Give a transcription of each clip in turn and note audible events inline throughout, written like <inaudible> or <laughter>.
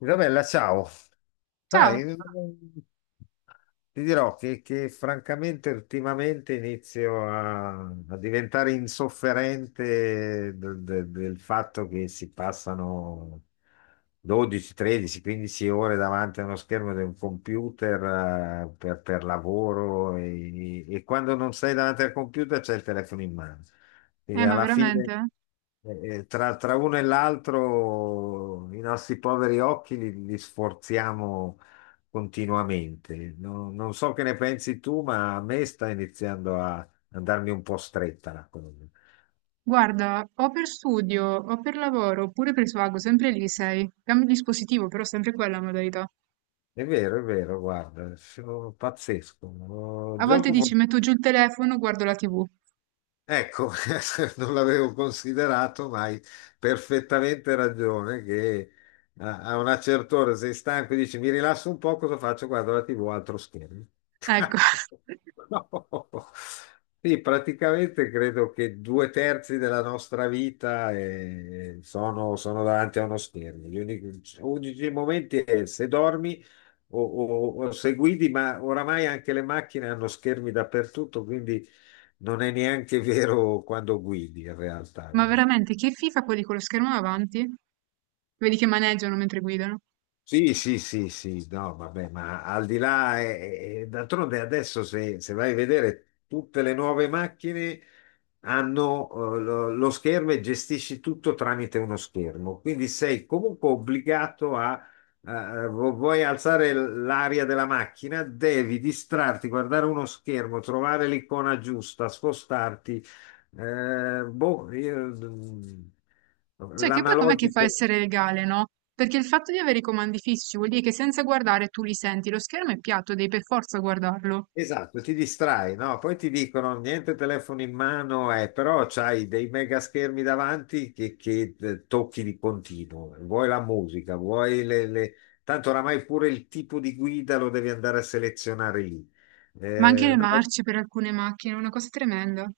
Isabella, ciao. Ciao, Sai, ti dirò che francamente ultimamente inizio a diventare insofferente del fatto che si passano 12, 13, 15 ore davanti a uno schermo di un computer per lavoro e quando non sei davanti al computer c'è il telefono in mano. Quindi ma alla fine veramente? Tra uno e l'altro i nostri poveri occhi li sforziamo continuamente. Non so che ne pensi tu, ma a me sta iniziando a andarmi un po' stretta la cosa. Guarda, o per studio, o per lavoro, oppure per svago, sempre lì sei. Cambio dispositivo, però sempre quella modalità. È vero, guarda, sono pazzesco. Oh, A volte gioco. dici, metto giù il telefono, guardo la TV. Ecco, <laughs> non l'avevo considerato, ma hai perfettamente ragione che a una certa ora sei stanco e dici mi rilasso un po', cosa faccio? Guardo la TV, altro schermo. Ecco, <laughs> <laughs> No. Sì, praticamente credo che due terzi della nostra vita sono davanti a uno schermo. Gli unici, unici momenti è se dormi o se guidi, ma oramai anche le macchine hanno schermi dappertutto, quindi non è neanche vero quando guidi in realtà, ma guarda. veramente, che FIFA quelli con lo schermo davanti? Vedi che maneggiano mentre guidano. Sì, sì, sì, sì, no, vabbè, ma al di là, d'altronde adesso se vai a vedere tutte le nuove macchine hanno lo schermo e gestisci tutto tramite uno schermo, quindi sei comunque obbligato a, vuoi alzare l'aria della macchina, devi distrarti, guardare uno schermo, trovare l'icona giusta, spostarti, boh, Cioè, che poi com'è che fa a l'analogico. essere legale, no? Perché il fatto di avere i comandi fissi vuol dire che senza guardare tu li senti, lo schermo è piatto, devi per forza guardarlo. Esatto, ti distrai, no? Poi ti dicono niente telefono in mano, però c'hai dei mega schermi davanti che tocchi di continuo. Vuoi la musica, vuoi le. Tanto oramai pure il tipo di guida lo devi andare a selezionare lì. Ma anche le No, marce per alcune macchine, una cosa tremenda.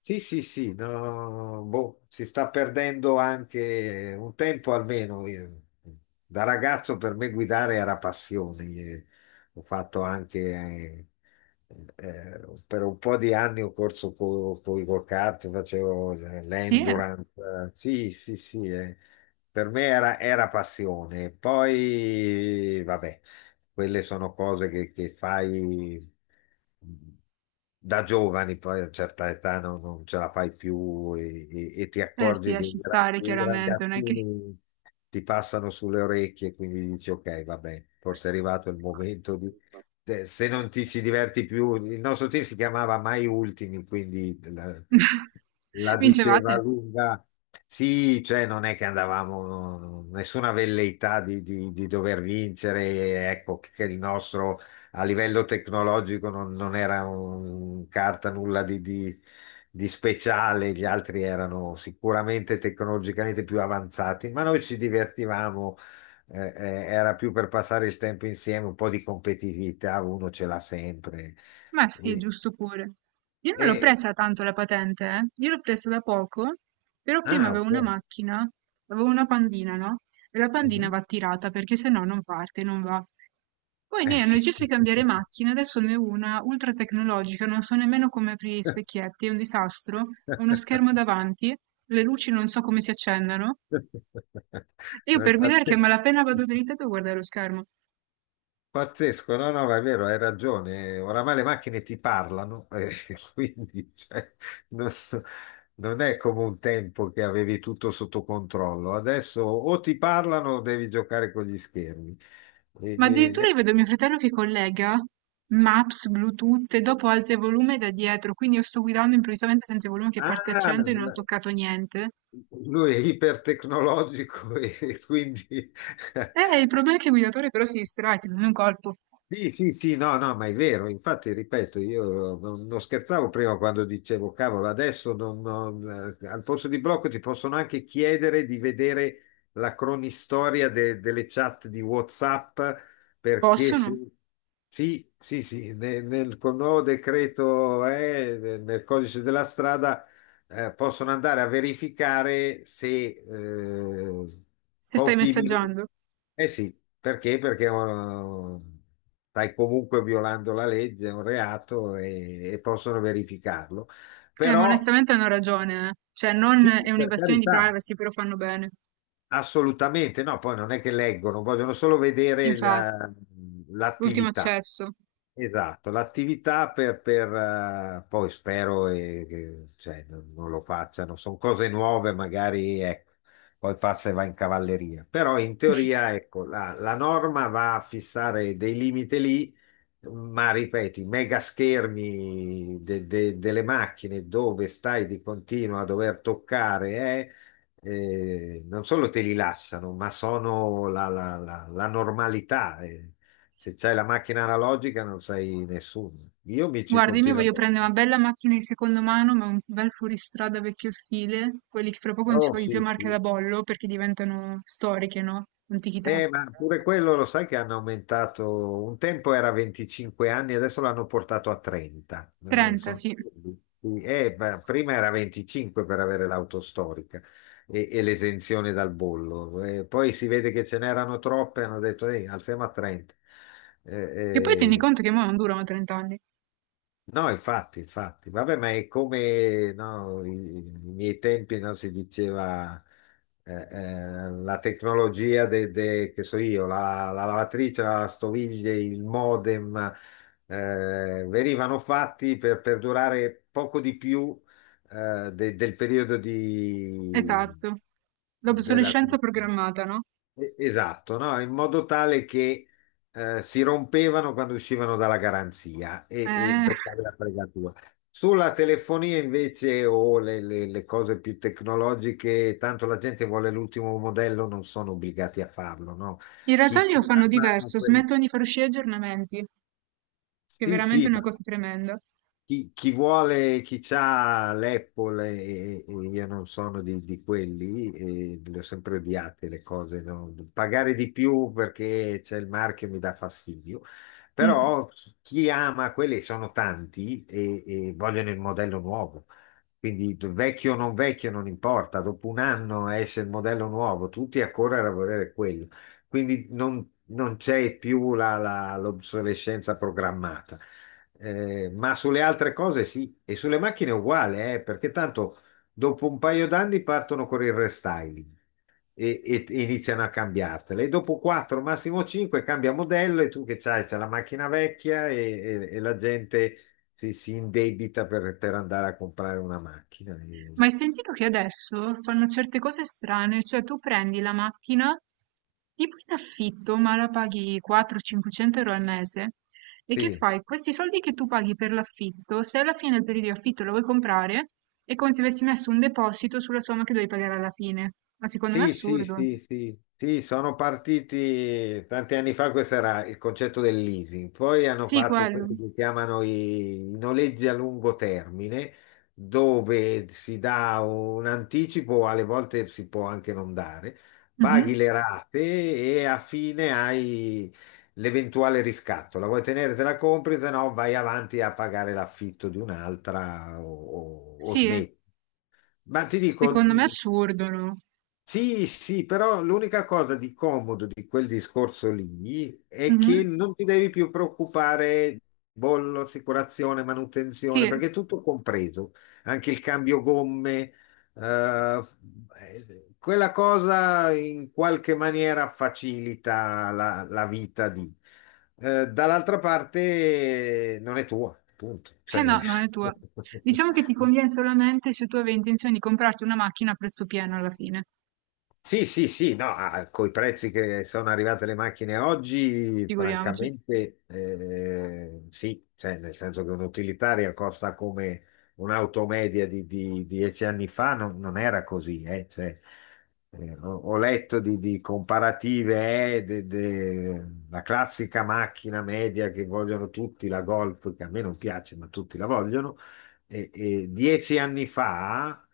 sì, sì, sì, no, boh, si sta perdendo anche un tempo almeno. Io... Da ragazzo per me guidare era passione. Ho fatto anche eh, per un po' di anni ho corso con i go-kart, facevo Sì, eh. l'endurance. Eh, sì, sì, sì, per me era passione. Poi, vabbè, quelle sono cose che fai da giovani, poi a certa età non ce la fai più e ti Eh sì, accorgi che lasci stare i chiaramente, non è che ragazzini ti passano sulle orecchie, quindi dici ok, vabbè, forse è arrivato il momento di... Se non ti ci diverti più, il nostro team si chiamava Mai Ultimi, quindi la <laughs> diceva vincevate? lunga. Sì, cioè non è che andavamo, nessuna velleità di dover vincere, ecco che il nostro a livello tecnologico non era un carta nulla di speciale, gli altri erano sicuramente tecnologicamente più avanzati, ma noi ci divertivamo, era più per passare il tempo insieme, un po' di competitività, uno ce l'ha sempre. Ma sì, è E, giusto pure. Io non l'ho e- presa tanto la patente, eh. Io l'ho presa da poco, però prima ah, avevo una ok. macchina, avevo una pandina, no? E la pandina Mhm. va tirata perché se no non parte, non va. Poi i Eh miei hanno sì. deciso di cambiare macchina, adesso ne ho una ultra tecnologica, non so nemmeno come aprire gli specchietti, è un disastro, ho uno schermo <laughs> davanti, le luci non so come si accendano, e io No, è per guidare che a pazze- malapena vado dritta devo guardare lo schermo. Pazzesco, no, no, ma è vero, hai ragione. Oramai le macchine ti parlano, <laughs> quindi cioè, non, so- non è come un tempo che avevi tutto sotto controllo. Adesso o ti parlano o devi giocare con gli schermi. E- Ma e- addirittura io e- vedo mio fratello che collega Maps, Bluetooth e dopo alza il volume da dietro, quindi io sto guidando improvvisamente sento il volume che parte a ah, 100 e non ho toccato niente. lui è ipertecnologico <laughs> e quindi <laughs> Il problema è che il guidatore però si distrae, ti prende un colpo. sì, sì, sì, no, no, ma è vero, infatti, ripeto, io non scherzavo prima quando dicevo, cavolo, adesso al posto di blocco ti possono anche chiedere di vedere la cronistoria delle chat di WhatsApp, perché Possono? se... Sì, sì, sì, col nuovo decreto, nel codice della strada possono andare a verificare se eh, Se stai pochi minuti. messaggiando. Eh sì, perché? Perché oh, stai comunque violando la legge, è un reato e possono verificarlo. Ma Però onestamente hanno ragione, eh. Cioè, non sì, è per un'invasione di carità, privacy, però fanno bene. assolutamente, no, poi non è che leggono, vogliono solo vedere Infatti, l'ultimo l'attività. accesso. Esatto, l'attività per poi spero che cioè, non lo facciano, sono cose nuove, magari ecco, poi passa e va in cavalleria. Però in teoria ecco, la norma va a fissare dei limiti lì, ma ripeto, i mega schermi delle macchine dove stai di continuo a dover toccare, non solo te li lasciano, ma sono la normalità. Eh. Se c'hai la macchina analogica non sei nessuno. Io mi ci Guarda, io mi continuo. voglio prendere una bella macchina di seconda mano, ma un bel fuoristrada vecchio stile, quelli che fra poco non si Oh, vogliono più sì, marche da sì. bollo perché diventano storiche, no? Antichità. Ma pure quello lo sai che hanno aumentato, un tempo era 25 anni, adesso l'hanno portato a 30. 30, son... sì. Ma prima era 25 per avere l'auto storica e l'esenzione dal bollo. Poi si vede che ce n'erano troppe, hanno detto, alziamo a 30. Eh, Che poi tieni eh, conto che mo non durano 30 anni. No, infatti, infatti, vabbè, ma è come no, i miei tempi no, si diceva la tecnologia che so io, la lavatrice, la stoviglie, il modem, venivano fatti per durare poco di più del periodo di, Esatto. della, L'obsolescenza programmata, no? Esatto, no? In modo tale che si rompevano quando uscivano dalla garanzia e Eh. per fare la fregatura. Sulla telefonia invece o le cose più tecnologiche, tanto la gente vuole l'ultimo modello, non sono obbligati a farlo, no? In realtà Chi, lì chi lo fanno ama diverso, quel... smettono di far uscire aggiornamenti, che è Sì, veramente sì, una ma cosa tremenda. chi vuole, chi ha l'Apple e io non sono di quelli, e le ho sempre odiate le cose, no? Pagare di più perché c'è il marchio mi dà fastidio, Mm. però chi chi ama quelli sono tanti e vogliono il modello nuovo, quindi vecchio o non vecchio non importa, dopo un anno esce il modello nuovo, tutti a correre a volere quello, quindi non c'è più l'obsolescenza programmata. Ma sulle altre cose sì, e sulle macchine è uguale, perché tanto dopo un paio d'anni partono con il restyling e iniziano a cambiartele. E dopo 4, massimo 5, cambia modello e tu che c'hai, c'è la macchina vecchia e la gente si indebita per andare a comprare una macchina. Ma hai sentito che adesso fanno certe cose strane? Cioè tu prendi la macchina tipo in affitto, ma la paghi 400-500 euro al mese. E che Sì, fai? Questi soldi che tu paghi per l'affitto, se alla fine del periodo di affitto la vuoi comprare, è come se avessi messo un deposito sulla somma che devi pagare alla fine. Ma secondo me è sì, sì, assurdo. sì, sì, sì, sono partiti tanti anni fa, questo era il concetto del leasing, poi hanno Sì, fatto quelli quello. che chiamano i noleggi a lungo termine, dove si dà un anticipo, alle volte si può anche non dare, paghi Mhm. le rate e a fine hai l'eventuale riscatto, la vuoi tenere, te la compri, se no vai avanti a pagare l'affitto di un'altra o, o Sì, smetti. Ma ti dico, secondo me è assurdo, no? sì, sì, però l'unica cosa di comodo di quel discorso lì è che Mhm. non ti devi più preoccupare bollo, assicurazione, manutenzione, Sì. perché è tutto compreso, anche il cambio gomme, eh, quella cosa in qualche maniera facilita la vita di. Dall'altra parte non è tua, punto. Eh Cioè, no, non è tua. <laughs> Diciamo che ti conviene solamente se tu avevi intenzione di comprarti una macchina a prezzo pieno alla fine, sì, sì, sì, no, ah, coi prezzi che sono arrivate le macchine oggi, figuriamoci. francamente, sì, cioè, nel senso che un'utilitaria costa come un'auto media di 10 anni fa, non era così, cioè, ho letto di comparative, la classica macchina media che vogliono tutti, la Golf, che a me non piace, ma tutti la vogliono, e 10 anni fa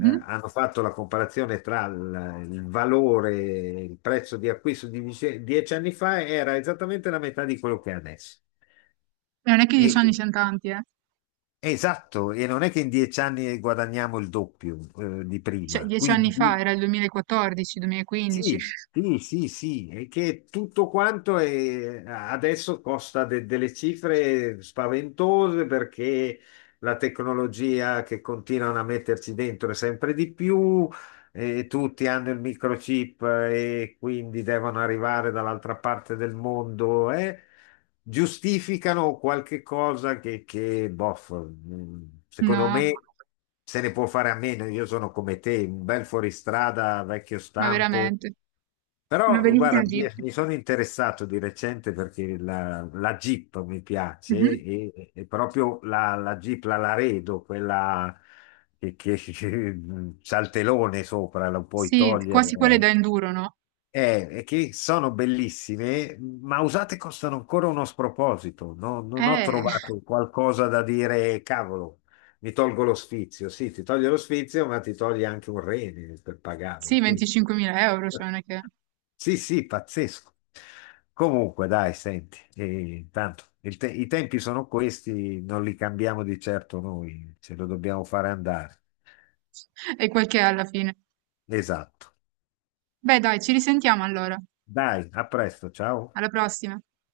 hanno fatto la comparazione tra il valore, il prezzo di acquisto di 10, 10 anni fa era esattamente la metà di quello che è adesso. E non è che 10 anni E- siano tanti, eh. esatto, e non è che in 10 anni guadagniamo il doppio, di Cioè, prima. 10 anni fa Quindi era il 2014, 2015. sì, sì, sì, sì, è che tutto quanto adesso costa delle cifre spaventose perché la tecnologia che continuano a metterci dentro è sempre di più, e tutti hanno il microchip e quindi devono arrivare dall'altra parte del mondo e giustificano qualche cosa che bof, mm, secondo No, me se ne può fare a meno. Io sono come te, un bel fuoristrada vecchio ma stampo veramente. Una però bellissima guarda, mi, Jeep. mi sono interessato di recente perché la Jeep mi piace Mhm. e proprio la Jeep, la Laredo, quella che <laughs> che c'ha il telone sopra, lo puoi Sì, quasi quelle da togliere, enduro, no? È che sono bellissime, ma usate costano ancora uno sproposito. Non ho Eh, trovato qualcosa da dire, cavolo, mi tolgo lo sfizio. Sì, ti toglie lo sfizio, ma ti toglie anche un rene per pagarla. sì, Quindi, 25.000 euro, cioè non è che... sì, sì, pazzesco. Comunque, dai, senti, tanto i tempi sono questi, non li cambiamo di certo noi, ce lo dobbiamo fare andare. E quel che è alla fine. Esatto. Beh, dai, ci risentiamo allora. Dai, a presto, ciao. Alla prossima.